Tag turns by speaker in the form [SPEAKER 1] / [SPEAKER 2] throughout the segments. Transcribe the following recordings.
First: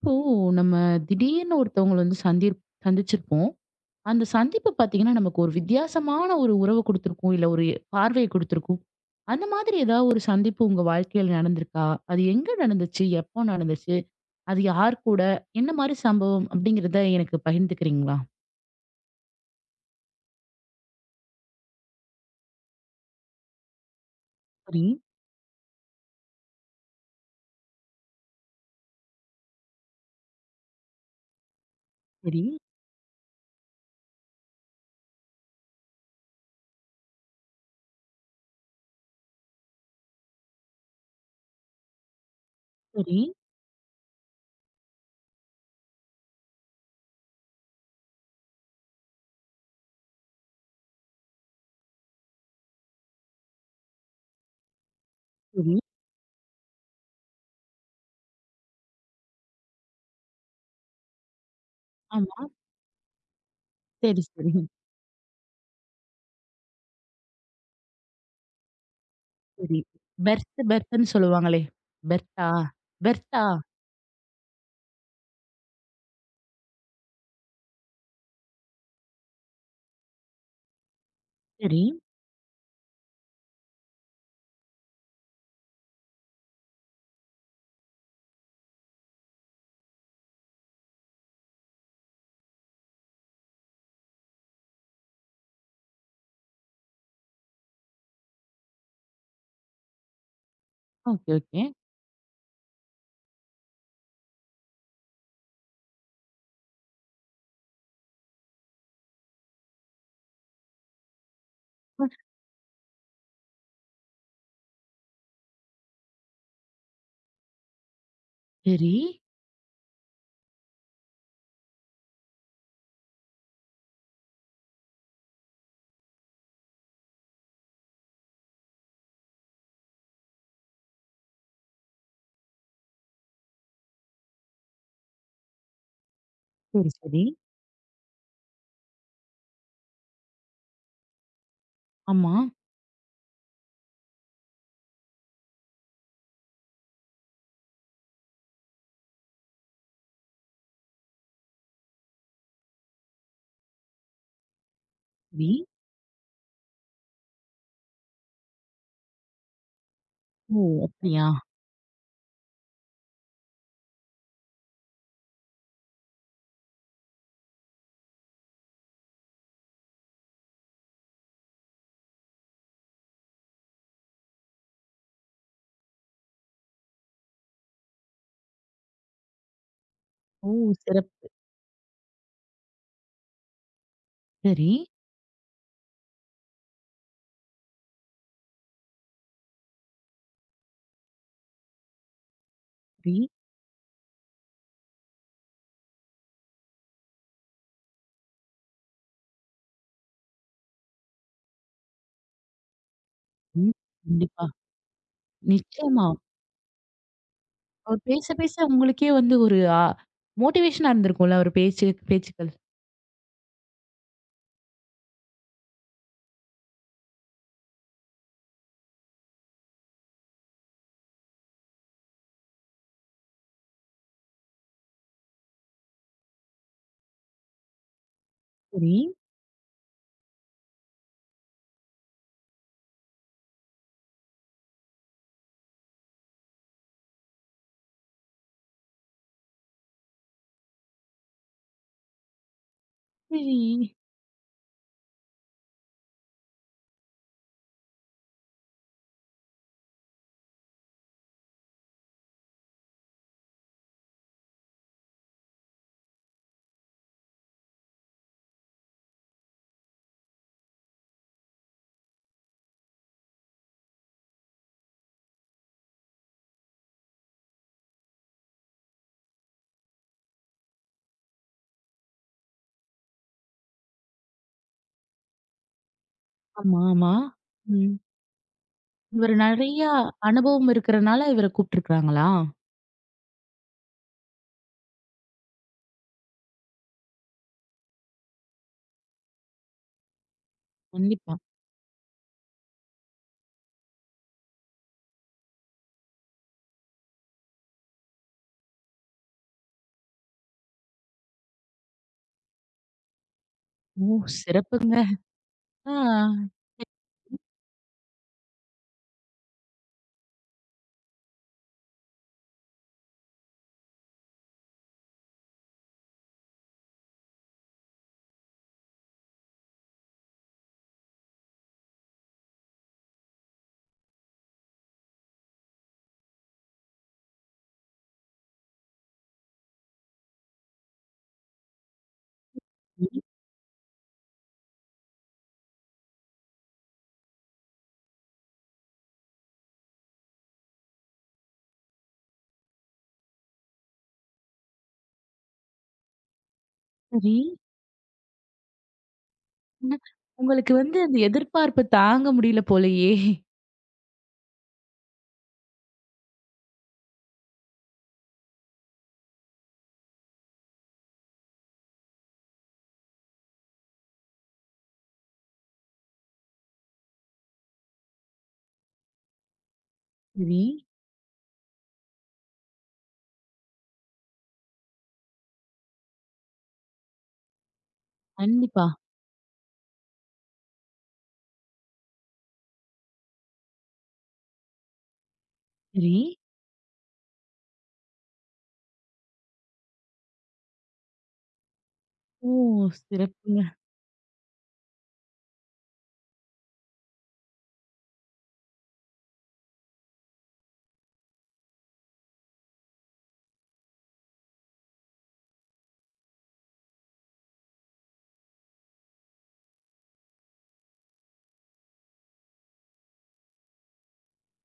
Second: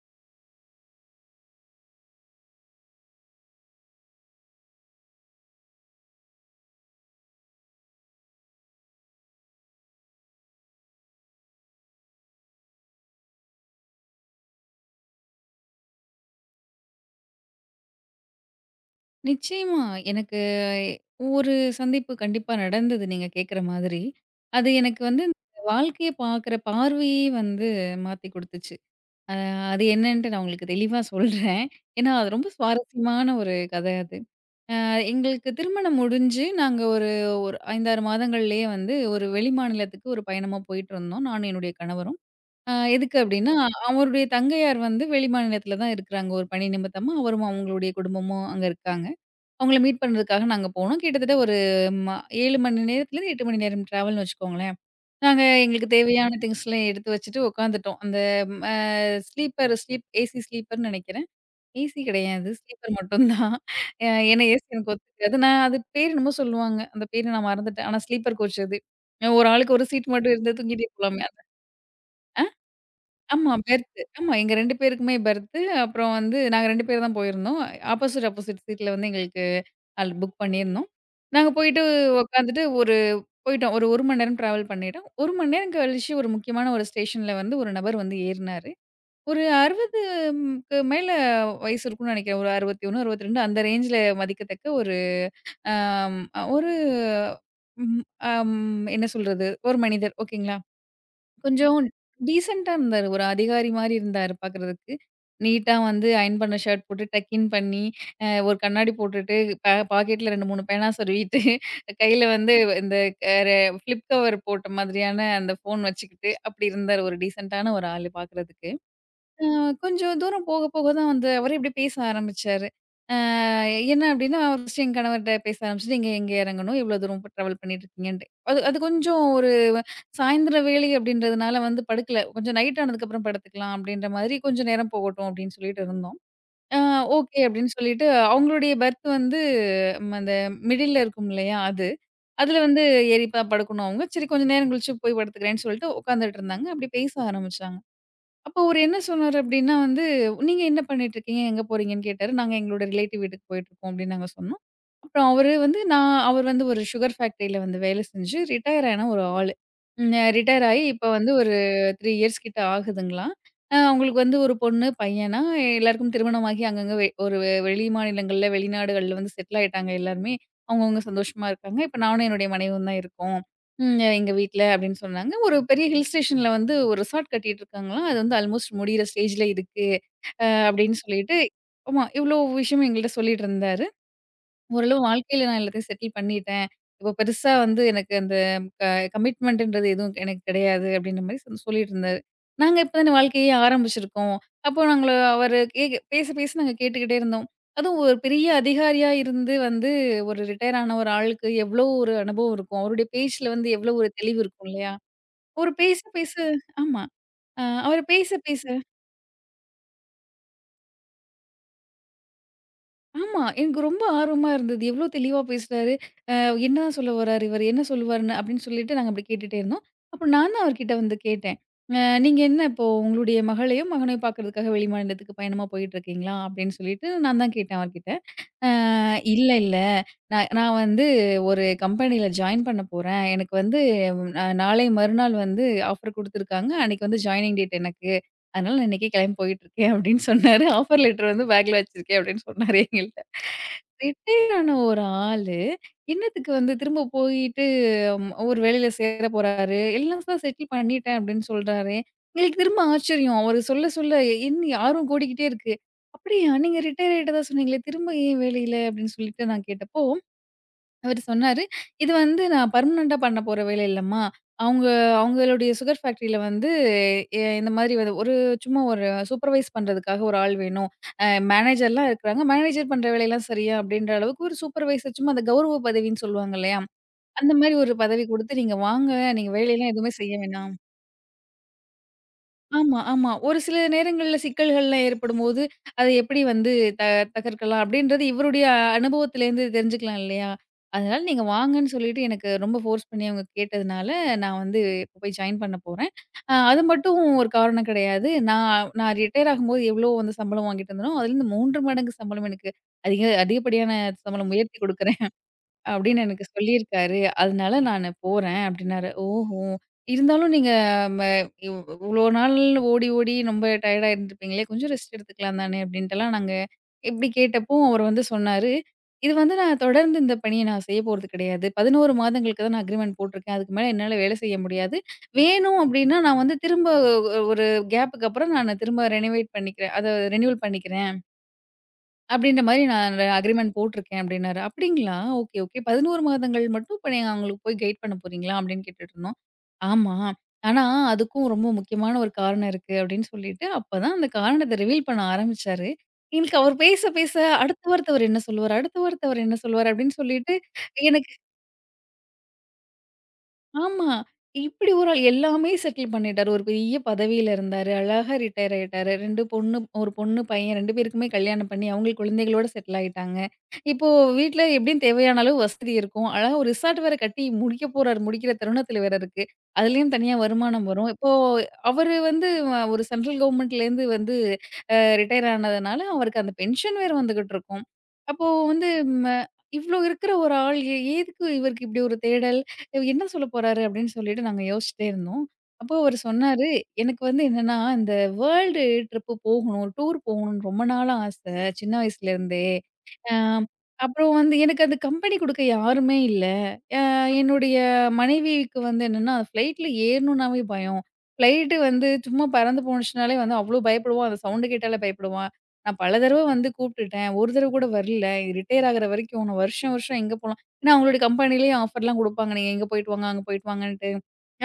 [SPEAKER 1] இப்போ நம்ம திடீர்னு ஒருத்தவங்கள வந்து சந்திச்சிருப்போம். அந்த சந்திப்பு பார்த்தீங்கன்னா, நமக்கு ஒரு வித்தியாசமான ஒரு உறவு குடுத்திருக்கும். இல்ல ஒரு பார்வைய குடுத்திருக்கும். அந்த மாதிரி ஏதாவது ஒரு சந்திப்பு உங்க வாழ்க்கையில நடந்திருக்கா? அது எங்க நடந்துச்சு? எப்போ நடந்துச்சு? அது யார் கூட? என்ன மாரி சம்பவம்? அப்படிங்கிறத எனக்கு பகிர்ந்துக்கிறீங்களா?
[SPEAKER 2] நிச்சயமா. எனக்கு ஒரு சந்திப்பு கண்டிப்பா நடந்தது நீங்க கேக்குற மாதிரி. அது
[SPEAKER 1] சரி,
[SPEAKER 2] எனக்கு வந்து இந்த வாழ்க்கைய பாக்குற பார்வையே வந்து மாத்தி குடுத்துச்சு. அ அது என்னன்ட்டு நான் உங்களுக்கு தெளிவா சொல்றேன். ஏன்னா, அது
[SPEAKER 1] சரி,
[SPEAKER 2] ரொம்ப சுவாரஸ்யமான ஒரு கதை அது. எங்களுக்கு திருமணம் முடிஞ்சு நாங்க ஒரு ஒரு 5, 6 மாதங்கள்லயே வந்து ஒரு வெளிமாநிலத்துக்கு ஒரு பயணமா போயிட்டுருந்தோம். நானும் என்னுடைய கணவரும். எதுக்கு
[SPEAKER 1] சரி,
[SPEAKER 2] அப்டின்னா, அவருடைய தங்கையார் வந்து வெளிமாநிலத்தில தான் இருக்குறாங்க. ஒரு பணி நிமித்தமா அவரும் அவங்களுடைய குடும்பமும் அங்க இருக்காங்க. அவங்கள மீட் பண்ணுறதுக்காக நாங்க போனோம். கிட்டத்தட்ட ஒரு ம 7 மணி நேரத்துலேருந்து 8 மணி நேரம் ட்ராவல்னு வச்சுக்கோங்களேன். நாங்க
[SPEAKER 1] சரி.
[SPEAKER 2] எங்களுக்கு தேவையான திங்ஸ்லாம் எடுத்து வச்சுட்டு உட்காந்துட்டோம். அந்த ம் அ ஸ்லீப்பர் ஏசி ஸ்லீப்பர்ன்னு நெனைக்கிறேன். ஏசி
[SPEAKER 1] ஆமா.
[SPEAKER 2] கிடையாது. ஸ்லீப்பர் மட்டும் தான். அ
[SPEAKER 1] சரி,
[SPEAKER 2] ஏன்னா
[SPEAKER 1] சரி.
[SPEAKER 2] ஏசி எனக்கு ஒத்துக்காது. நான் அது பேர் என்னமோ சொல்லுவாங்க. அந்த பேரு நான் மறந்துட்டேன். ஆனா ஸ்லீப்பர் கோச் அது. ஒரு ஆளுக்கு
[SPEAKER 1] சரி.
[SPEAKER 2] ஒரு சீட் மட்டும் இருந்தா
[SPEAKER 1] பெர்த்
[SPEAKER 2] தூங்கிட்டே
[SPEAKER 1] பெர்த்ன்னு
[SPEAKER 2] போலாமே.
[SPEAKER 1] சொல்லுவாங்களே. பெர்த்தா? பெர்த்தா?
[SPEAKER 2] ஆமா பெர்த்து. ஆமா எங்க 2 பேருக்குமே பெர்த்து. அப்புறம் வந்து நாங்க 2 பேர் தான் போயிருந்தோம். ஆப்போசிட், ஆப்போசிட் சீட்ல வந்து எங்களுக்கு அது புக் பண்ணியிருந்தோம். நாங்க
[SPEAKER 1] சரி.
[SPEAKER 2] போயிட்டு உட்காந்துட்டு போயிட்டோம். ஒரு 1 மணி நேரம் டிராவல் பண்ணிட்டோம். 1 மணி நேரம் கழிச்சு ஒரு முக்கியமான ஒரு ஸ்டேஷன்ல வந்து ஒரு நபர் வந்து ஏறினாரு. ஒரு 60க்கு மேல வயசு இருக்கும்னு நினைக்கிறேன். ஒரு 61, 62 அந்த ரேஞ்சில மதிக்கத்தக்க ஒரு அம் ஒரு ம் அம் என்ன சொல்றது? ஒரு மனிதர், ஓகேங்களா?
[SPEAKER 1] Okay, okay.
[SPEAKER 2] கொஞ்சம் டீசென்ட்டா இருந்தாரு. ஒரு அதிகாரி மாரி இருந்தாரு பார்க்குறதுக்கு. நீட்டா வந்து அயர்ன் பண்ண ஷர்ட் போட்டு டக் இன் பண்ணி, ஒரு கண்ணாடி போட்டுட்டு, பாக்கெட்ல 2, 3 பேனா சொருவிட்டு, கையில வந்து இந்த அ ரெ ஃபிளிப் கவர் போட்ட மாதிரியான அந்த ஃபோன் வச்சுக்கிட்டு, அப்படி இருந்தாரு. ஒரு டீசென்ட்டான ஒரு ஆளு பார்க்குறதுக்கு.
[SPEAKER 1] சரி.
[SPEAKER 2] அ கொஞ்சம் தூரம் போக போக தான் வந்து அவரே இப்படி பேச ஆரம்பிச்சாரு. அ என்ன அப்டின்னா, ஃபர்ஸ்ட்டு என் கணவர்ட்ட பேச ஆரம்பிச்சுட்டு, "எங்க எங்க எறங்கணும்? எவ்ளோ தூரம் ட்ராவல் பண்ணிட்டுருக்கீங்கன்ட்டு." அது அது கொஞ்சம் ஒரு சாயந்திர வேளை அப்டின்றதுனால வந்து படுக்கல. கொஞ்சம் நைட் ஆனதுக்கப்புறம் படுத்துக்கலாம் அப்டின்ற மாதிரி கொஞ்சம் நேரம் போகட்டும் அப்டின்னு சொல்லிட்டு இருந்தோம். அ
[SPEAKER 1] சரி, சரி.
[SPEAKER 2] ஓகே அப்டின்னு சொல்லிட்டு அவங்களுடைய பெர்த் வந்து அந்த மிடில்ல இருக்கும் இல்லையா? அது.
[SPEAKER 1] ஆமா.
[SPEAKER 2] அதுல வந்து ஏறிப்பா படுக்கணும் அவங்க. சரி கொஞ்ச நேரம் கழிச்சு போய் படுத்துக்கிறேன்னு சொல்லிட்டு உட்காந்துட்டு இருந்தாங்க. அப்டி பேச ஆரம்பிச்சாங்க. அப்போ அவரு என்ன சொன்னாரு அப்டின்னா வந்து, "நீங்க என்ன பண்ணிட்டுருக்கீங்க? எங்க போறீங்கன்னு?" கேட்டாரு. "நாங்க எங்களோட ரிலேட்டிவ் வீட்டுக்கு போயிட்டுருக்கோம்" அப்டின்னு நாங்க சொன்னோம். அப்புறம்
[SPEAKER 1] வி
[SPEAKER 2] அவரு வந்து அவர் வந்து ஒரு சுகர் ஃபேக்டரில வந்து வேலை செஞ்சு ரிட்டயர் ஆன ஒரு ஆளு.
[SPEAKER 1] ஓ!
[SPEAKER 2] ரிட்டயர் ஆயி இப்ப
[SPEAKER 1] அப்படியா?
[SPEAKER 2] வந்து ஒரு 3 இயர்ஸ் கிட்ட ஆகுதுங்களாம். அவங்களுக்கு வந்து ஒரு பொண்ணு, பையனா எல்லாருக்கும் திருமணமாகி அங்கங்க வெளி மாநிலங்கள்ல, வெளிநாடுகள்ல வந்து செட்டில் ஆயிட்டாங்க எல்லாருமே. அவங்கவங்க சந்தோஷமா இருக்காங்க. இப்ப நானும் என்னுடைய மனைவியும் தான் இருக்கோம். ம். எங்க வீட்ல அப்படின்னு சொன்னாங்க. ஒரு பெரிய ஹில் ஸ்டேஷன்ல வந்து ஒரு ரிசார்ட் கட்டிட்டு இருக்காங்களாம். அது வந்து ஆல்மோஸ்ட் முடியிற ஸ்டேஜ்ல இருக்கு.
[SPEAKER 1] ஓ!
[SPEAKER 2] அப்படின்னு
[SPEAKER 1] சிறப்பு.
[SPEAKER 2] சொல்லிட்டு ஆமா, இவ்ளோ விஷயம் எங்கள்ட்ட சொல்லிட்டு இருந்தாரு.
[SPEAKER 1] சரி.
[SPEAKER 2] ஓரளவு வாழ்க்கையில நான் எல்லாத்தையும் செட்டில் பண்ணிட்டேன். இப்போ பெருசா வந்து எனக்கு அந்த க கமிட்மெண்ட்ன்றது எதுவும் எனக்கு கிடையாது அப்படின்ற மாரி சொல்லிட்டு இருந்தாரு. நாங்க இப்ப தானே
[SPEAKER 1] வி
[SPEAKER 2] வாழ்க்கையே ஆரம்பிச்சிருக்கோம். அப்போ நாங்கள அவரு பேச பேச நாங்க கேட்டுக்கிட்டே இருந்தோம். அதுவும் ஒரு பெரிய அதிகாரியா இருந்து வந்து ஒரு ரிட்டயர் ஆன ஒரு ஆளுக்கு எவ்வளோ ஒரு அனுபவம் இருக்கும். அவருடைய பேச்சுல வந்து
[SPEAKER 1] ம்.
[SPEAKER 2] எவ்வளோ ஒரு தெளிவு
[SPEAKER 1] கண்டிப்பா.
[SPEAKER 2] இருக்கும் இல்லையா? அவரு பேச
[SPEAKER 1] நிச்சயமா.
[SPEAKER 2] பேச ஆமா. அ
[SPEAKER 1] அவர்
[SPEAKER 2] அவரு
[SPEAKER 1] பேச,
[SPEAKER 2] பேச
[SPEAKER 1] பேச
[SPEAKER 2] பேச
[SPEAKER 1] உங்களுக்கே வந்து ஒரு மோட்டிவேஷனா இருந்திருக்கும்ல அவரு பேச்சு பேச்சுக்கள்.
[SPEAKER 2] ஆமா, எனக்கு ரொம்ப ஆர்வமா இருந்தது. எவ்ளோ தெளிவா பேசுறாரு. அ என்னதான் சொல்ல வராரு இவரு? என்ன சொல்லுவாருன்னு? அப்படின்னு சொல்லிட்டு நாங்க அப்படி கேட்டுட்டே இருந்தோம். அப்புறம் நான் தான் அவர்கிட்ட வந்து கேட்டேன். நீங்க என்ன இப்போ உங்களுடைய மகளையும், மகனையும் பார்க்கறதுக்காக வெளிமாநிலத்துக்கு பயணமா போயிட்டு இருக்கீங்களா?" அப்படின்னு சொல்லிட்டு நான் தான் கேட்டேன் அவர்கிட்ட. ஆ
[SPEAKER 1] சரி.
[SPEAKER 2] இல்ல, இல்ல. நான் நான் வந்து ஒரு கம்பெனில ஜாயின் பண்ண போறேன். எனக்கு வந்து நாளை மறுநாள் வந்து ஆஃபர் குடுத்துருக்காங்க. அன்னைக்கு வந்து ஜாயினிங் டேட் எனக்கு. அதனால நான் இன்னைக்கே கிளம்பி போயிட்டுருக்கேன் அப்படின்னு சொன்னாரு. ஆஃபர் லெட்டர் வந்து பேக்ல வச்சிருக்கேன் அப்படின்னு சொன்னாரு எங்கள்ட்ட.
[SPEAKER 1] சரி.
[SPEAKER 2] ரிட்டயர் ஆன ஒரு ஆளு, என்னத்துக்கு வந்து திரும்ப போயிட்டு ஒரு வேலையில சேர போறாரு. எல்லாம் தான் செட்டில் பண்ணிட்டேன் அப்படின்னு சொல்றாரே. எங்களுக்கு திரும்ப ஆச்சரியம். அவரு சொல்ல சொல்ல என்ன ஆர்வம் கூடிக்கிட்டே இருக்கு. அப்படியா? நீங்க ரிட்டயர் ஆயிட்டதா சொன்னீங்களே, திரும்ப ஏன் வேலையில அப்படின்னு சொல்லிட்டு நான் கேட்டப்போ, அவரு சொன்னாரு, "இது வந்து நான் பெர்மனன்ட்டா பண்ண போற வேலை இல்லம்மா. அவங்க அவங்களுடைய சுகர் ஃபேக்டரியில வந்து இந்த மாதிரி வந்து ஒரு சும்மா ஒரு சூப்பர்வைஸ் பண்றதுக்காக ஒரு ஆள் வேணும். அ மேனேஜர்லாம் இருக்கிறாங்க. மேனேஜர் பண்ற வேலையெல்லாம் சரியா அப்படின்ற அளவுக்கு ஒரு சூப்பர்வைசர் சும்மா அந்த கௌரவ பதவின்னு சொல்லுவாங்க இல்லையா?
[SPEAKER 1] ஆமா, ஆமா.
[SPEAKER 2] அந்த மாதிரி
[SPEAKER 1] ம்.
[SPEAKER 2] ஒரு பதவி கொடுத்து நீங்க வாங்க.
[SPEAKER 1] இவரு
[SPEAKER 2] நீங்க
[SPEAKER 1] நெறையா
[SPEAKER 2] வேலையெல்லாம் எதுவுமே செய்ய
[SPEAKER 1] அனுபவம்
[SPEAKER 2] வேணாம்."
[SPEAKER 1] இருக்கிறனால இவர கூப்ட்டுருக்காங்களா?
[SPEAKER 2] ஆமா, ஆமா. ஒரு சில நேரங்கள்ல சிக்கல்கள்லாம் ஏற்படும்போது, அதை எப்படி வந்து த தகர்க்கலாம் அப்படின்றது இவருடைய அனுபவத்திலேருந்து தெரிஞ்சுக்கலாம் இல்லையா? அதனால
[SPEAKER 1] கண்டிப்பா.
[SPEAKER 2] நீங்க வாங்கன்னு சொல்லிட்டு எனக்கு ரொம்ப ஃபோர்ஸ் பண்ணி அவங்க கேட்டதுனால, நான் வந்து இப்ப போய் ஜாயின் பண்ண போறேன். அது மட்டும் ஒரு காரணம் கிடையாது. நான் நான் ரிட்டயர் ஆகும்போது எவ்வளோ வந்து சம்பளம் வாங்கிட்டு இருந்தேனோ, அதிலேருந்து 3 மடங்கு சம்பளம் எனக்கு அதிக அதிகப்படியான
[SPEAKER 1] ஓ!
[SPEAKER 2] சம்பளம் உயர்த்தி
[SPEAKER 1] சிறப்புங்க.
[SPEAKER 2] குடுக்குறாங்க.
[SPEAKER 1] ஆ.
[SPEAKER 2] அப்படின்னு எனக்கு சொல்லியிருக்காரு. அதனால நானு போறேன் அப்படின்னாரு. ஓஹோ! இருந்தாலும் நீங்க ம இவ் இவ்ளோ நாள் ஓடி, ஓடி ரொம்ப டயர்டா இருந்திருப்பீங்களே! கொஞ்சம் ரெஸ்ட் எடுத்துக்கலாம் தானே! அப்படின்ட்டுலாம் நாங்க இப்படி கேட்டப்போ அவர் வந்து சொன்னாரு. இது வந்து நான் தொடர்ந்து இந்த பணிய நான் செய்ய போறது கிடையாது. 11 மாதங்களுக்கு தான் நான் அக்ரிமெண்ட் போட்டிருக்கேன். அதுக்கு மேல என்னால வேலை செய்ய முடியாது. வேணும் அப்படின்னா நான் வந்து திரும்ப ஒரு கேப்புக்கு அப்புறம் நான் திரும்ப ரெனோவேட் பண்ணிக்கிறேன். அத ரெனியூவல் பண்ணிக்கிறேன். அப்படின்ற மாரி நான்
[SPEAKER 1] சரி,
[SPEAKER 2] அக்ரீமெண்ட் போட்டிருக்கேன் அப்படின்னாரு. "அப்படிங்களா? Okay, okay. 11 மாதங்கள் மட்டும் இப்ப நீங்க அவங்களுக்கு போய் கைட் பண்ண போறீங்களா?" அப்படின்னு கேட்டுட்டுருந்தோம். "ஆமா. ஆனா அதுக்கும் ரொம்ப முக்கியமான ஒரு காரணம் இருக்கு." அப்படின்னு சொல்லிட்டு அப்பதான் அந்த காரணத்த ரிவீல் பண்ண ஆரம்பிச்சாரு. எனக்கு அவர் பேச, பேச
[SPEAKER 1] சரி.
[SPEAKER 2] அடுத்த வார்த்தை அவர் என்ன சொல்லுவாரு? அடுத்த வார்த்தை அவர் என்ன சொல்லுவாரு?
[SPEAKER 1] ம்.
[SPEAKER 2] அப்படின்னு சொல்லிட்டு
[SPEAKER 1] உங்களுக்கு வந்து அந்த
[SPEAKER 2] எனக்கு
[SPEAKER 1] எதிர்பார்ப்பு தாங்க முடியல போலயே!
[SPEAKER 2] ஆமா. இப்படி ஒரு ஆள் எல்லாமே செட்டில் பண்ணிட்டாரு. ஒரு பெரிய பதவியில இருந்தாரு. அழகா ரிட்டயர் ஆயிட்டாரு. 2 பொண்ணு 1 பொண்ணு, பையன் 2 பேருக்குமே கல்யாணம் பண்ணி, அவங்களுக்கு குழந்தைகளோட செட்டில் ஆயிட்டாங்க. இப்போ வீட்ல எப்படியும் தேவையான அளவு வசதி இருக்கும். அழகா ஒரு ரிசார்ட் வேற கட்டி முடிக்க போறாரு. முடிக்கிற தருணத்துல வேற இருக்கு. அதுலயும் தனியா
[SPEAKER 1] சரி.
[SPEAKER 2] வருமானம் வரும். இப்போ அவரு வந்து ஒரு சென்ட்ரல் கவர்மெண்ட்லேருந்து வந்து ரிட்டயர் ஆனதுனால, அவருக்கு அந்த பென்ஷன் வேற வந்துகிட்டு இருக்கும். அப்போ
[SPEAKER 1] கண்டிப்பா.
[SPEAKER 2] வந்து ம இவ்ளோ இருக்கிற ஒரு ஆள் எதுக்கு இவருக்கு இப்படி ஒரு தேடல்? இவர் என்ன சொல்ல போறாரு அப்படின்னு சொல்லிட்டு நாங்க யோசிச்சுட்டே இருந்தோம். அப்போ
[SPEAKER 1] சரி.
[SPEAKER 2] அவரு சொன்னாரு, "எனக்கு வந்து என்னன்னா, இந்த வேர்ல்டு ட்ரிப்பு போகணும், டூர் போகணும்னு ரொம்ப நாளா ஆசை. சின்ன வயசுல
[SPEAKER 1] ஓ!
[SPEAKER 2] இருந்தே. அ
[SPEAKER 1] சிறப்புங்க.
[SPEAKER 2] அப்புறம் வந்து எனக்கு அந்த கம்பெனி குடுக்க யாருமே இல்ல. அ என்னுடைய மனைவிக்கு வந்து என்னன்னா, ஃப்ளைட்ல ஏறணும்னாவே பயம். ஃப்ளைட்டு வந்து சும்மா பறந்து போணுச்சுனாலே வந்து அவ்ளோ பயப்படுவா. அந்த சவுண்டு கேட்டாலே பயப்படுவா. நான் பல தடவ வந்து கூப்பிட்டுட்டேன். ஒரு தடவ கூட வரல. ரிட்டயர் ஆகுற வரைக்கும் உன்ன வருஷம் வருஷம் எங்க போனாலும் ஏன்னா, அவங்களுடைய கம்பெனிலேயே ஆஃபர்லாம் குடுப்பாங்க. நீங்க இங்க போயிட்டு வாங்க, அங்க போயிட்டு வாங்கன்ட்டு.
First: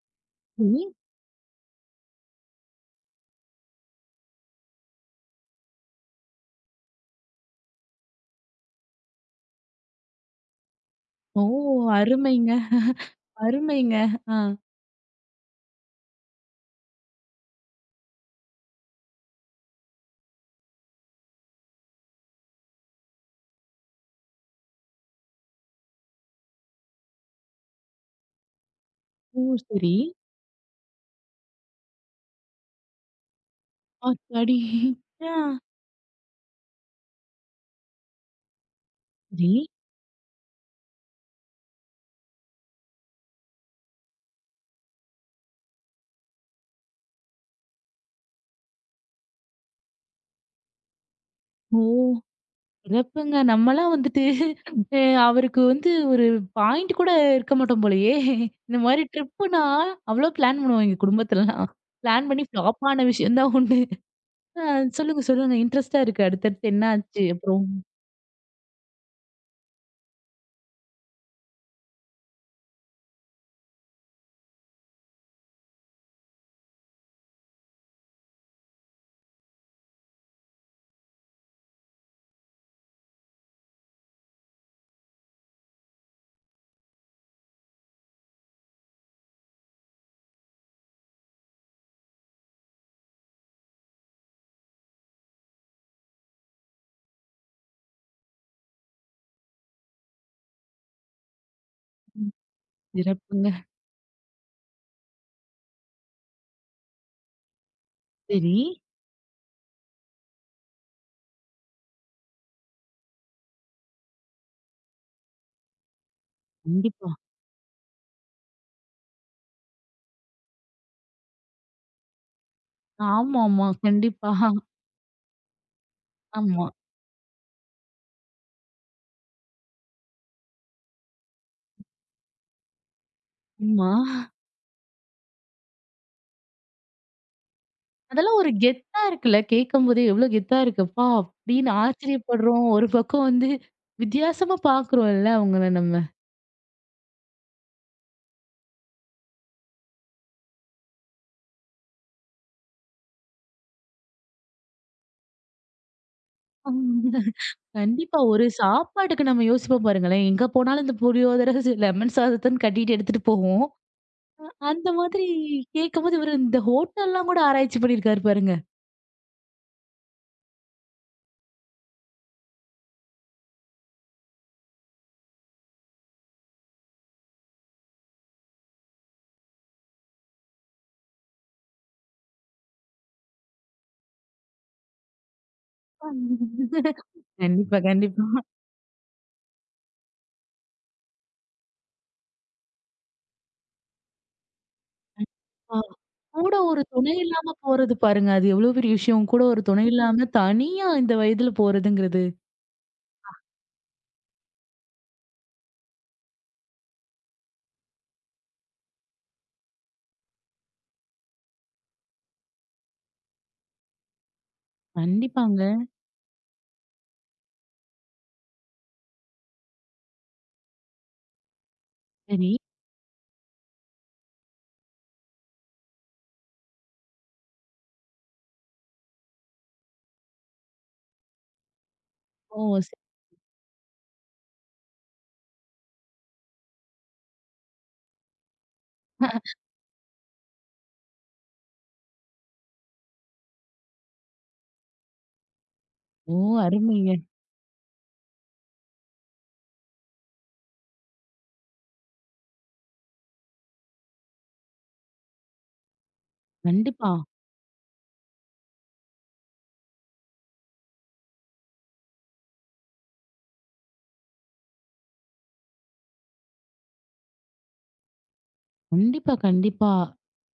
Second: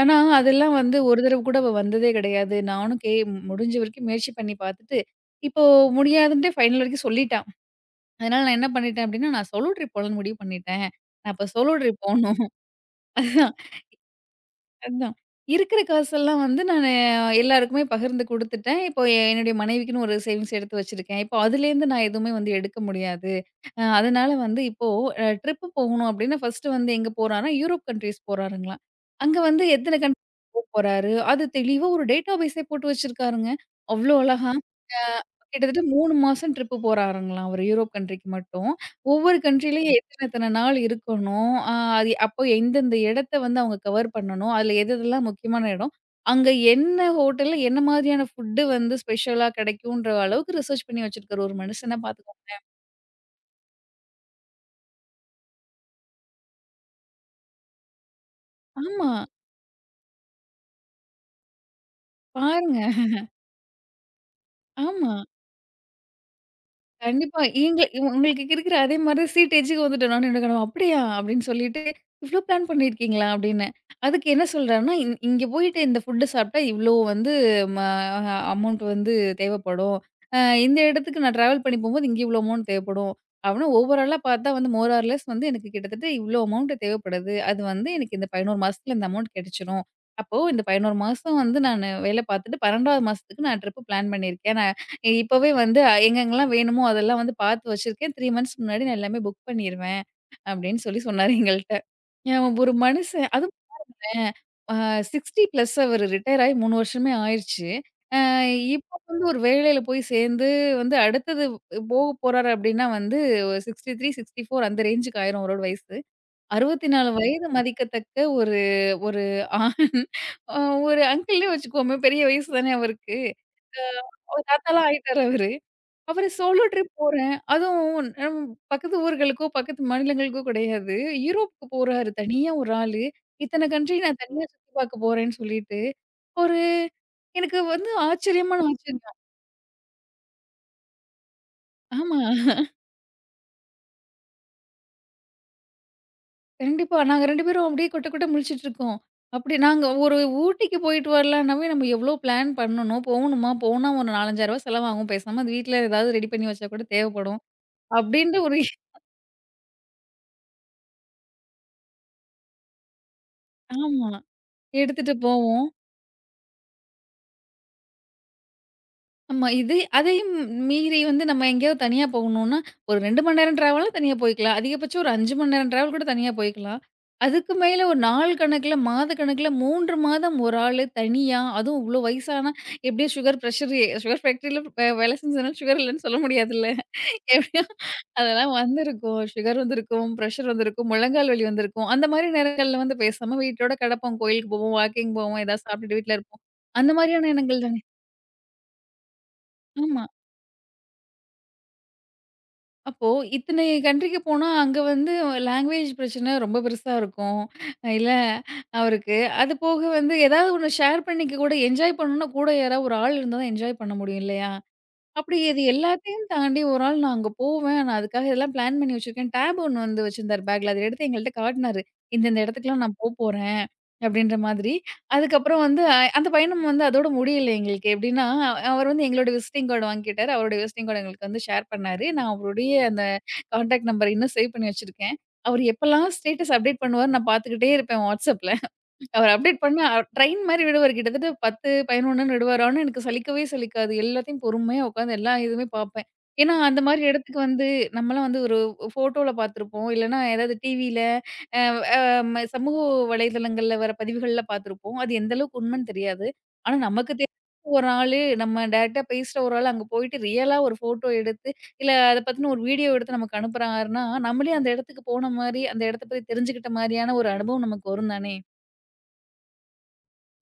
[SPEAKER 2] ஆனா, அதெல்லாம்
[SPEAKER 1] சரி.
[SPEAKER 2] வந்து ஒரு தடவ கூட அவ வந்ததே கிடையாது. நானும் முடிஞ்ச வரைக்கும் முயற்சி பண்ணி பார்த்துட்டு, இப்போ முடியாதுன்ட்டு ஃபைனல் வரைக்கும் சொல்லிட்டா. அதனால நான் என்ன பண்ணிட்டேன் அப்டின்னா, நான் சோலோ ட்ரிப் போலான்னு முடிவு பண்ணிட்டேன். நான்
[SPEAKER 1] ஓ!
[SPEAKER 2] அப்ப சோலோ ட்ரிப் போணும்.
[SPEAKER 1] அருமைங்க, அருமைங்க. ஆ.
[SPEAKER 2] அதான். இருக்கிற காசெல்லாம் வந்து நானு எல்லாருக்குமே பகிர்ந்து குடுத்துட்டேன். இப்போ என்னுடைய மனைவிக்குன்னு ஒரு சேவிங்ஸ் எடுத்து வச்சிருக்கேன். இப்போ அதுலேருந்து நான் எதுவுமே வந்து எடுக்க முடியாது. அதனால வந்து இப்போ ட்ரிப் போகணும் அப்டின்னா, ஃபர்ஸ்ட்டு வந்து எங்க போறார்னா, யூரோப் கண்ட்ரீஸ் போறாருங்களாம். அங்க
[SPEAKER 1] ஓ!
[SPEAKER 2] வந்து
[SPEAKER 1] சரி.
[SPEAKER 2] எத்தன கண்ட்ரி போறாரு, அது தெளிவா ஒரு டேட்டாபேஸே போட்டு வச்சிருக்காருங்க. அவ்ளோ அழகா.
[SPEAKER 1] ஆத்தாடி!
[SPEAKER 2] அ
[SPEAKER 1] ஆ.
[SPEAKER 2] கிட்டத்தட்ட 3 மாசம் ட்ரிப்பு போறாருங்களாம் அவரு யூரோப் கண்ட்ரிக்கு மட்டும். ஒவ்வொரு
[SPEAKER 1] சரி.
[SPEAKER 2] கண்ட்ரிலயும் எத்தன எத்தன நாள் இருக்கணும். அது அப்போ எந்தெந்த இடத்த வந்து அவங்க கவர் பண்ணணும். அதுல எது எதெல்லாம் முக்கியமான இடம். அங்க என்ன ஹோட்டல்ல என்ன மாதிரியான ஃபுட் வந்து ஸ்பெஷலா கிடைக்குன்ற அளவுக்கு ரிசர்ச் பண்ணி வச்சிருக்காரு ஒரு
[SPEAKER 1] ஓ!
[SPEAKER 2] மனுஷன பாத்துக்கோங்க.
[SPEAKER 1] சிறப்புங்க. நம்மலாம் வந்துட்டு அ அவருக்கு வந்து ஒரு பாயிண்ட் கூட இருக்க மாட்டோம் போலயே! இந்த மாரி
[SPEAKER 2] ஆமா,
[SPEAKER 1] ட்ரிப்புனா அவ்ளோ பிளான் பண்ணுவோம் எங்க குடும்பத்துலலாம். பிளான் பண்ணி ஃப்ளாப்
[SPEAKER 2] பாருங்க.
[SPEAKER 1] ஆன விஷயம் தான் உண்டு. ஆ
[SPEAKER 2] ஆமா.
[SPEAKER 1] சொல்லுங்க, சொல்லுங்க. இன்ட்ரெஸ்ட்டா இருக்கு. அடுத்தடுத்து என்ன ஆச்சு
[SPEAKER 2] கண்டிப்பா.
[SPEAKER 1] அப்புறம்?
[SPEAKER 2] உங்களுக்கு இருக்கிற அதே மாரி சீட்டேஜுக்கு வந்துட்டோம். நானும் என்னோட கணவரும், "அப்படியா?" அப்படின்னு சொல்லிட்டு, "இவ்ளோ பிளான் பண்ணியிருக்கீங்களா?" அப்படின்னு. அதுக்கு என்ன சொல்றாருன்னா, இங்க போயிட்டு இந்த ஃபுட்டு சாப்பிட்டா இவ்ளோ வந்து ம அமௌண்ட் வந்து தேவைப்படும். அ இந்த இடத்துக்கு நான் ட்ராவல் பண்ணி போம்போது இங்க இவ்ளோ அமௌண்ட் தேவைப்படும்." அப்படின்னா ஓவராலா பார்த்தா வந்து மோர் ஆர் லெஸ் வந்து எனக்கு கிட்டத்தட்ட இவ்ளோ அமௌண்ட் தேவைப்படுது. அது வந்து எனக்கு இந்த 11 மாசத்துல இந்த அமௌண்ட் கிடைச்சிரும். அப்போ இந்த 11 மாசம் வந்து நானு வேலை பார்த்துட்டு 12வது மாசத்துக்கு நான் ட்ரிப் பிளான் பண்ணியிருக்கேன். இப்பவே வந்து எங்கெங்கலாம் வேணுமோ அதெல்லாம் வந்து பார்த்து வச்சிருக்கேன். 3 மந்த்ஸ் முன்னாடி நான் எல்லாமே புக் பண்ணிருவேன். அப்படின்னு சொல்லி சொன்னாரு எங்கள்ட்ட.
[SPEAKER 1] ம்.
[SPEAKER 2] அ ஒரு மனுஷன்
[SPEAKER 1] சிறப்புங்க.
[SPEAKER 2] அதுவும் பாரேன், அ 60 பிளஸ் அவரு ரிட்டயர் ஆயி 3 வருஷமே ஆயிருச்சு. அ
[SPEAKER 1] சரி.
[SPEAKER 2] இப்போ வந்து ஒரு வேலையில போய் சேர்ந்து வந்து அடுத்தது போக போறாரு அப்படின்னா வந்து 63, 64 அந்த ரேஞ்சுக்கு ஆயிரும் அவரோட வயசு.
[SPEAKER 1] கண்டிப்பா.
[SPEAKER 2] 64 வயது மதிக்கத்தக்க ஒரு ஒரு ஆண், அ ஒரு அங்கிள்னே வச்சுக்குவோமே, பெரிய வயசு தானே அவருக்கு.
[SPEAKER 1] ஆமாமா.
[SPEAKER 2] அ
[SPEAKER 1] கண்டிப்பா.
[SPEAKER 2] அவர் தாத்தாலாம் ஆயிட்டாரு அவரு. அவரு சோலோ
[SPEAKER 1] ஆமா.
[SPEAKER 2] ட்ரிப் போறேன். அதுவும் பக்கத்து ஊர்களுக்கோ, பக்கத்து மாநிலங்களுக்கோ கிடையாது. யூரோப்க்கு போறாரு தனியா ஒரு ஆளு. இத்தன
[SPEAKER 1] ஆமா.
[SPEAKER 2] கண்ட்ரி நான் தனியா சுத்தி பார்க்க போறேன்னு சொல்லிட்டு, ஒரு எனக்கு வந்து
[SPEAKER 1] அதெல்லாம் ஒரு
[SPEAKER 2] ஆச்சரியமான
[SPEAKER 1] கெத்தா
[SPEAKER 2] ஆச்சரியம்.
[SPEAKER 1] இருக்குல்ல. கேட்கும்போதே எவ்ளோ கெத்தா இருக்குப்பா! அப்படின்னு
[SPEAKER 2] ஆமா.
[SPEAKER 1] ஆச்சரியப்படுறோம். ஒரு பக்கம் வந்து வித்தியாசமா பார்க்குறோம்ல அவங்கள நம்ம.
[SPEAKER 2] கண்டிப்பா. நாங்க 2 பேரும் அப்படியே கொட்ட கொட்ட முழிச்சுட்டு இருக்கோம். அப்படி நாங்க ஒரு ஊட்டிக்கு போயிட்டு வரலான்னாவே நம்ம எவ்வளோ பிளான் பண்ணணும். போகணுமா? போனா ஒரு 4,000, 5,000 செலவாகும். பேசாம அது வீட்ல ஏதாவது ரெடி பண்ணி வச்சா கூட
[SPEAKER 1] ஆமா.
[SPEAKER 2] தேவைப்படும்.
[SPEAKER 1] கண்டிப்பா.
[SPEAKER 2] அப்படின்ற
[SPEAKER 1] ஒரு
[SPEAKER 2] ஒரு
[SPEAKER 1] சாப்பாட்டுக்கு நம்ம யோசிப்போம் பாருங்களேன். எங்க போனாலும் இந்த புளியோதரை, லெமன் சாதத்தன்னு கட்டிட்டு எடுத்துட்டு போவோம்.
[SPEAKER 2] ஆமா,
[SPEAKER 1] அந்த
[SPEAKER 2] எடுத்துட்டு
[SPEAKER 1] மாதிரி
[SPEAKER 2] போவோம்.
[SPEAKER 1] கேட்கும்போது இவரு இந்த ஹோட்டல்லாம் கூட ஆராய்ச்சி பண்ணியிருக்காரு பாருங்க.
[SPEAKER 2] ஆமா. இது அதையும் மீறி வந்து நம்ம எங்கேயாவது தனியா போகணும்னா, ஒரு 2 மணி நேரம் டிராவல்னா தனியா போய்க்கலாம். அதிகபட்சம் ஒரு 5 மணி நேரம் டிராவல் கூட தனியா போய்க்கலாம். அதுக்கு மேல ஒரு நாள் கணக்குல, மாத கணக்குல 3 மாதம் ஒரு ஆளு தனியா, அதுவும் இவ்ளோ வயசானா எப்படியும் சுகர் ஃபேக்டரியில வேலை செஞ்சதுனால சுகர் இல்லன்னு சொல்ல முடியாதுல்ல. எப்படியோ
[SPEAKER 1] கண்டிப்பா, கண்டிப்பா.
[SPEAKER 2] அதெல்லாம் வந்திருக்கும். சுகர் வந்திருக்கும், பிரஷர் வந்திருக்கும், முழங்கால் வலி வந்திருக்கும். அந்த மாரி நேரங்கள்ல வந்து பேசாம வீட்டோட கிடப்போம். கோயிலுக்கு போவோம், வாக்கிங் போவோம், ஏதாவது
[SPEAKER 1] ஆ.
[SPEAKER 2] சாப்பிட்டுட்டு வீட்ல இருப்போம்.
[SPEAKER 1] கூட ஒரு
[SPEAKER 2] அந்த
[SPEAKER 1] துணை
[SPEAKER 2] மாரியான
[SPEAKER 1] இல்லாம
[SPEAKER 2] எண்ணங்கள் தானே.
[SPEAKER 1] போறது பாருங்க. அது எவ்வளோ பெரிய விஷயம். கூட ஒரு துணை
[SPEAKER 2] ஆமா.
[SPEAKER 1] இல்லாம தனியா இந்த வயதுல போறதுங்கிறது.
[SPEAKER 2] அப்போ இத்தனை கண்ட்ரிக்கு போனா, அங்க வந்து லாங்குவேஜ் பிரச்சனை ரொம்ப பெருசா இருக்கும். இல்ல அவருக்கு. அது போக வந்து ஏதாவது ஒண்ணு ஷேர் பண்ணிக்க கூட என்ஜாய் பண்ணணும்னா கூட யாராவது ஒரு ஆள் இருந்தா தான் என்ஜாய் பண்ண முடியும் இல்லையா? அப்படி இது
[SPEAKER 1] கண்டிப்பாங்க.
[SPEAKER 2] எல்லாத்தையும் தாண்டி ஒரு ஆள் நான் அங்க போவேன். நான் அதுக்காக இதெல்லாம் பிளான் பண்ணி வச்சிருக்கேன். டேப் ஒண்ணு வந்து வச்சிருந்தாரு பேக்ல. அத எடுத்து எங்கள்ட்ட காட்டினாரு. இந்த இந்த
[SPEAKER 1] சரி.
[SPEAKER 2] இடத்துக்குலாம் நான் போப்போறேன் அப்படின்ற மாதிரி. அதுக்கப்புறம் வந்து அந்த பயணம் வந்து அதோட முடியல எங்களுக்கு. எப்படின்னா அவர் வந்து எங்களோட விசிட்டிங் கார்டு வாங்கிக்கிட்டாரு. அவருடைய விசிட்டிங் கார்டு எங்களுக்கு வந்து ஷேர் பண்ணாரு. நான் அவருடைய
[SPEAKER 1] ஓ! ச
[SPEAKER 2] கான்டாக்ட் நம்பர் இன்னும் சேவ் பண்ணி வச்சிருக்கேன். அவரு எப்பலாம் ஸ்டேட்டஸ் அப்டேட் பண்ணுவாருன்னு நான் பார்த்துக்கிட்டே இருப்பேன் WhatsAppல. அவர் அப்டேட் பண்ணா ட்ரெயின் மாரி விடுவாரு. கிட்டத்தட்ட 10, 11ன்னு விடுவாரு. ஆனா எனக்கு சலிக்கவே சலிக்காது. எல்லாத்தையும் பொறுமையா உட்காந்து எல்லா இதுவுமே பார்ப்பேன்.
[SPEAKER 1] ஓ!
[SPEAKER 2] ஏன்னா, அந்த மாரி
[SPEAKER 1] அருமைங்க.
[SPEAKER 2] இடத்துக்கு வந்து நம்மலாம் வந்து ஒரு ஃபோட்டோல பார்த்துருப்போம். இல்லன்னா ஏதாவது டிவில அ அ ம சமூக வலைதளங்கள்ல வர பதிவுகள்ல பார்த்துருப்போம். அது எந்த அளவுக்கு உண்மைன்னு தெரியாது. ஆனா
[SPEAKER 1] கண்டிப்பா,
[SPEAKER 2] நமக்கு தெரிஞ்ச ஒரு ஆளு, நம்ம டைரக்ட்டா பேசுற ஒரு ஆள் அங்க போயிட்டு ரியலா ஒரு ஃபோட்டோ எடுத்து, இல்ல அத பத்தின ஒரு வீடியோ எடுத்து நமக்கு அனுப்புறாருன்னா, நம்மளே அந்த இடத்துக்கு போன மாரி, அந்த இடத்த பத்தி தெரிஞ்சுக்கிட்ட மாரியான ஒரு அனுபவம் நமக்கு வரும் தானே!
[SPEAKER 1] கண்டிப்பா, கண்டிப்பா.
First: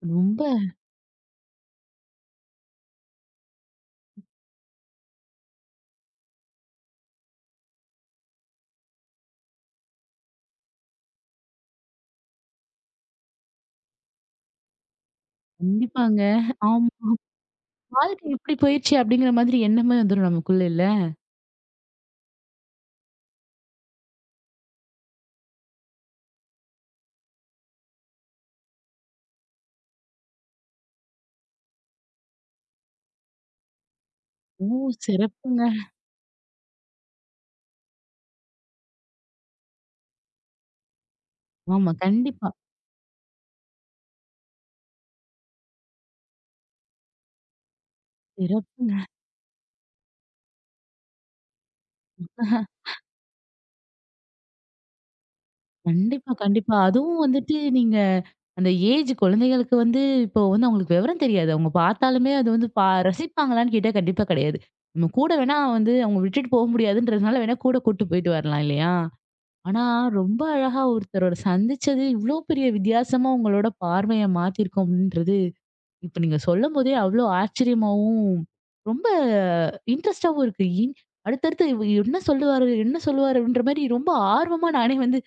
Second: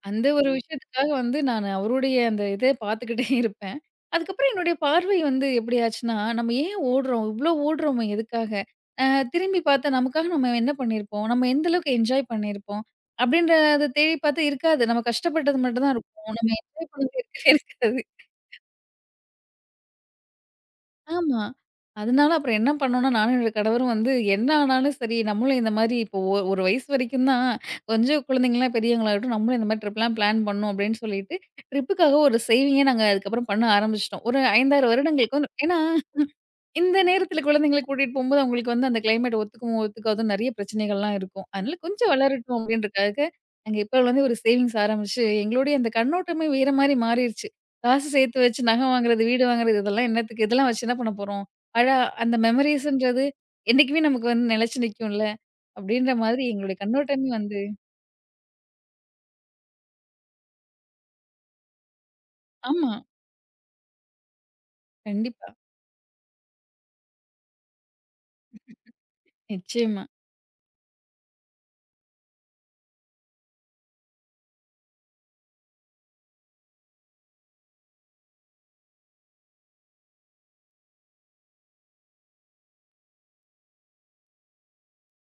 [SPEAKER 2] அந்த
[SPEAKER 1] ரொம்ப
[SPEAKER 2] ஒரு விஷயத்துக்காக வந்து நான் அவருடைய அந்த இத பார்த்துக்கிட்டே இருப்பேன். அதுக்கப்புறம் என்னுடைய பார்வை வந்து எப்படி ஆச்சுன்னா, நம்ம ஏன் ஓடுறோம்? இவ்ளோ ஓடுறோமே எதுக்காக? அ திரும்பி பார்த்தா நமக்காக நம்ம என்ன பண்ணியிருப்போம்? நம்ம எந்த அளவுக்கு என்ஜாய் பண்ணியிருப்போம்? அப்படின்றத தேடி பார்த்தா இருக்காது. நம்ம கஷ்டப்பட்டது மட்டும் தான்
[SPEAKER 1] கண்டிப்பாங்க.
[SPEAKER 2] இருக்கும். நம்ம என்ஜாய்
[SPEAKER 1] ஆமா.
[SPEAKER 2] பண்ணது இருக்கவே இருக்காது.
[SPEAKER 1] வாழ்க்கை இப்படி போயிருச்சு அப்படிங்கிற மாதிரி எண்ணமே வந்துரும் நமக்குள்ள இல்ல?
[SPEAKER 2] ஆமா. அதனால அப்புறம் என்ன பண்ணோம்னா, நானும் என்னோட கணவரும் வந்து என்ன ஆனாலும் சரி, நம்மளும் இந்த மாரி இப்போ ஒரு வயசு வரைக்கும் தான் கொஞ்சம் குழந்தைங்கலாம் பெரியவங்களாகட்டும், நம்மளும் இந்த மாரி ட்ரிப்லாம் பிளான் பண்ணணும் அப்படின்னு சொல்லிட்டு, ட்ரிப்புக்காக ஒரு சேவிங்கே நாங்க அதுக்கப்புறம் பண்ண ஆரம்பிச்சுட்டோம். ஒரு
[SPEAKER 1] ஓ!
[SPEAKER 2] 5, 6 வருடங்களுக்கு வந்து
[SPEAKER 1] சிறப்புங்க.
[SPEAKER 2] ஏன்னா இந்த நேரத்துல குழந்தைங்கள கூட்டிட்டு போம்போது, அவங்களுக்கு வந்து அந்த கிளைமேட் ஒத்துக்குமோ, ஒத்துக்காதோ நெறைய பிரச்சனைகள்லாம் இருக்கும். அதனால
[SPEAKER 1] ஆமா,
[SPEAKER 2] கொஞ்சம்
[SPEAKER 1] கண்டிப்பா.
[SPEAKER 2] வளரட்டும் அப்படின்றக்காக, நாங்க இப்போலருந்தே ஒரு சேவிங்ஸ் ஆரம்பிச்சு, எங்களுடைய அந்த கண்ணோட்டமே வேற மாரி மாறிருச்சு. காசு சேர்த்து வச்சு நகை
[SPEAKER 1] சிறப்புங்க.
[SPEAKER 2] வாங்குறது, வீடு வாங்குறது இதெல்லாம் என்னத்துக்கு? இதெல்லாம் வச்சு என்ன பண்ண போறோம்? அழகா அந்த மெமரீஸ்ன்றது என்னைக்குமே நமக்கு வந்து நிலைச்சு நிக்கும்ல. அப்படின்ற
[SPEAKER 1] கண்டிப்பா,
[SPEAKER 2] மாதிரி
[SPEAKER 1] கண்டிப்பா.
[SPEAKER 2] எங்களுடைய
[SPEAKER 1] அதுவும்
[SPEAKER 2] கண்ணோட்டமே
[SPEAKER 1] வந்துட்டு
[SPEAKER 2] வந்து
[SPEAKER 1] நீங்க அந்த ஏஜ் குழந்தைகளுக்கு வந்து இப்போ வந்து அவங்களுக்கு விவரம் தெரியாது. அவங்க பார்த்தாலுமே அது வந்து பா
[SPEAKER 2] ஆமா,
[SPEAKER 1] ரசிப்பாங்களான்னு கேட்டா கண்டிப்பா கிடையாது. நம்ம கூட
[SPEAKER 2] கண்டிப்பா,
[SPEAKER 1] வேணா வந்து அவங்க விட்டுட்டு போக முடியாதுன்றதுனால வேணா கூட கூட்டு போயிட்டு வரலாம் இல்லையா? ஆனா,
[SPEAKER 2] நிச்சயமா,
[SPEAKER 1] ரொம்ப அழகா ஒருத்தரோட சந்திச்சது இவ்ளோ பெரிய வித்தியாசமா உங்களோட பார்வைய மாத்தியிருக்கும் அப்படின்றது, இப்ப நீங்க சொல்லும்போதே அவ்ளோ ஆச்சரியமாவும், ரொம்ப இன்ட்ரெஸ்ட்டாவும் இருக்கு. அடுத்தடுத்து இவ என்ன சொல்லுவாரு? என்ன சொல்லுவாரு? அப்படின்ற மாரி ரொம்ப ஆர்வமா நானே வந்து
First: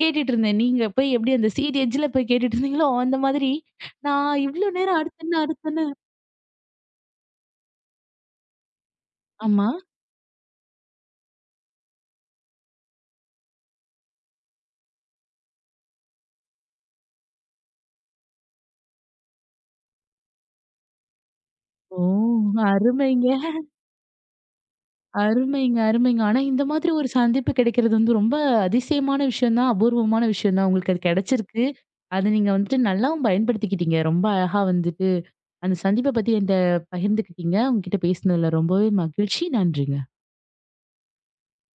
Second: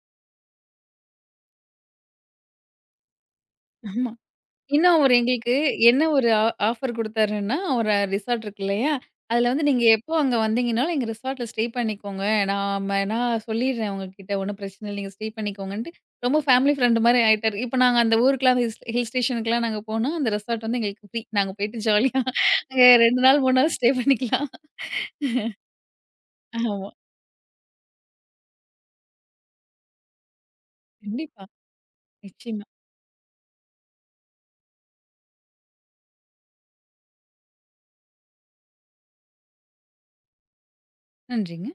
[SPEAKER 1] கேட்டுட்டு இருந்தேன். நீங்க போய் எப்படி அந்த சீட் எட்ஜ்ல போய் கேட்டுட்டு இருந்தீங்களோ, அந்த மாதிரி
[SPEAKER 2] ஆமா.
[SPEAKER 1] நான் இவ்ளோ
[SPEAKER 2] இன்னும்
[SPEAKER 1] நேரம்
[SPEAKER 2] அவரு
[SPEAKER 1] அடுத்தொண்ணு,
[SPEAKER 2] எங்களுக்கு
[SPEAKER 1] அடுத்தொண்ணு
[SPEAKER 2] என்ன ஒரு ஆஃபர் குடுத்தாருன்னா, ஒரு ரிசார்ட் இருக்கு இல்லையா? அதுல வந்து
[SPEAKER 1] ஆமா.
[SPEAKER 2] நீங்க எப்போ அங்க வந்தீங்கனாலும் எங்க ரிசார்ட்ல ஸ்டே பண்ணிக்கோங்க. நான் சொல்லிடுறேன் உங்ககிட்ட ஒண்ணும் பிரச்சனை இல்ல. நீங்க ஸ்டே பண்ணிக்கோங்கன்ட்டு ரொம்ப ஃபேமிலி ஃப்ரெண்ட் மாரி ஆயிட்டாரு. இப்ப நாங்க அந்த ஊருக்குலாம் ஹில் ஸ்டேஷனுக்குலாம் நாங்க போனா, அந்த ரெசார்ட் வந்து எங்களுக்கு ஃப்ரீ. நாங்க போயிட்டு
[SPEAKER 1] ஓ!
[SPEAKER 2] ஜாலியா அங்க 2
[SPEAKER 1] அருமைங்க.
[SPEAKER 2] நாள் 3 நாள் ஸ்டே பண்ணிக்கலாம்.
[SPEAKER 1] அருமைங்க, அருமைங்க. ஆனா இந்த
[SPEAKER 2] ஆமா,
[SPEAKER 1] மாதிரி ஒரு சந்திப்பு கிடைக்கிறது வந்து ரொம்ப அதிசயமான விஷயம் தான். அபூர்வமான விஷயம் தான். உங்களுக்கு அது
[SPEAKER 2] கண்டிப்பா,
[SPEAKER 1] கிடைச்சிருக்கு. அத நீங்க
[SPEAKER 2] நிச்சயமா,
[SPEAKER 1] வந்துட்டு நல்லாவும் பயன்படுத்திக்கிட்டீங்க. ரொம்ப அழகா வந்துட்டு அந்த சந்திப்ப பத்தி என்ட்ட பகிர்ந்துக்கிட்டீங்க. உங்ககிட்ட பேசினதுல ரொம்பவே மகிழ்ச்சி. நன்றிங்க.
[SPEAKER 2] நன்றிங்க.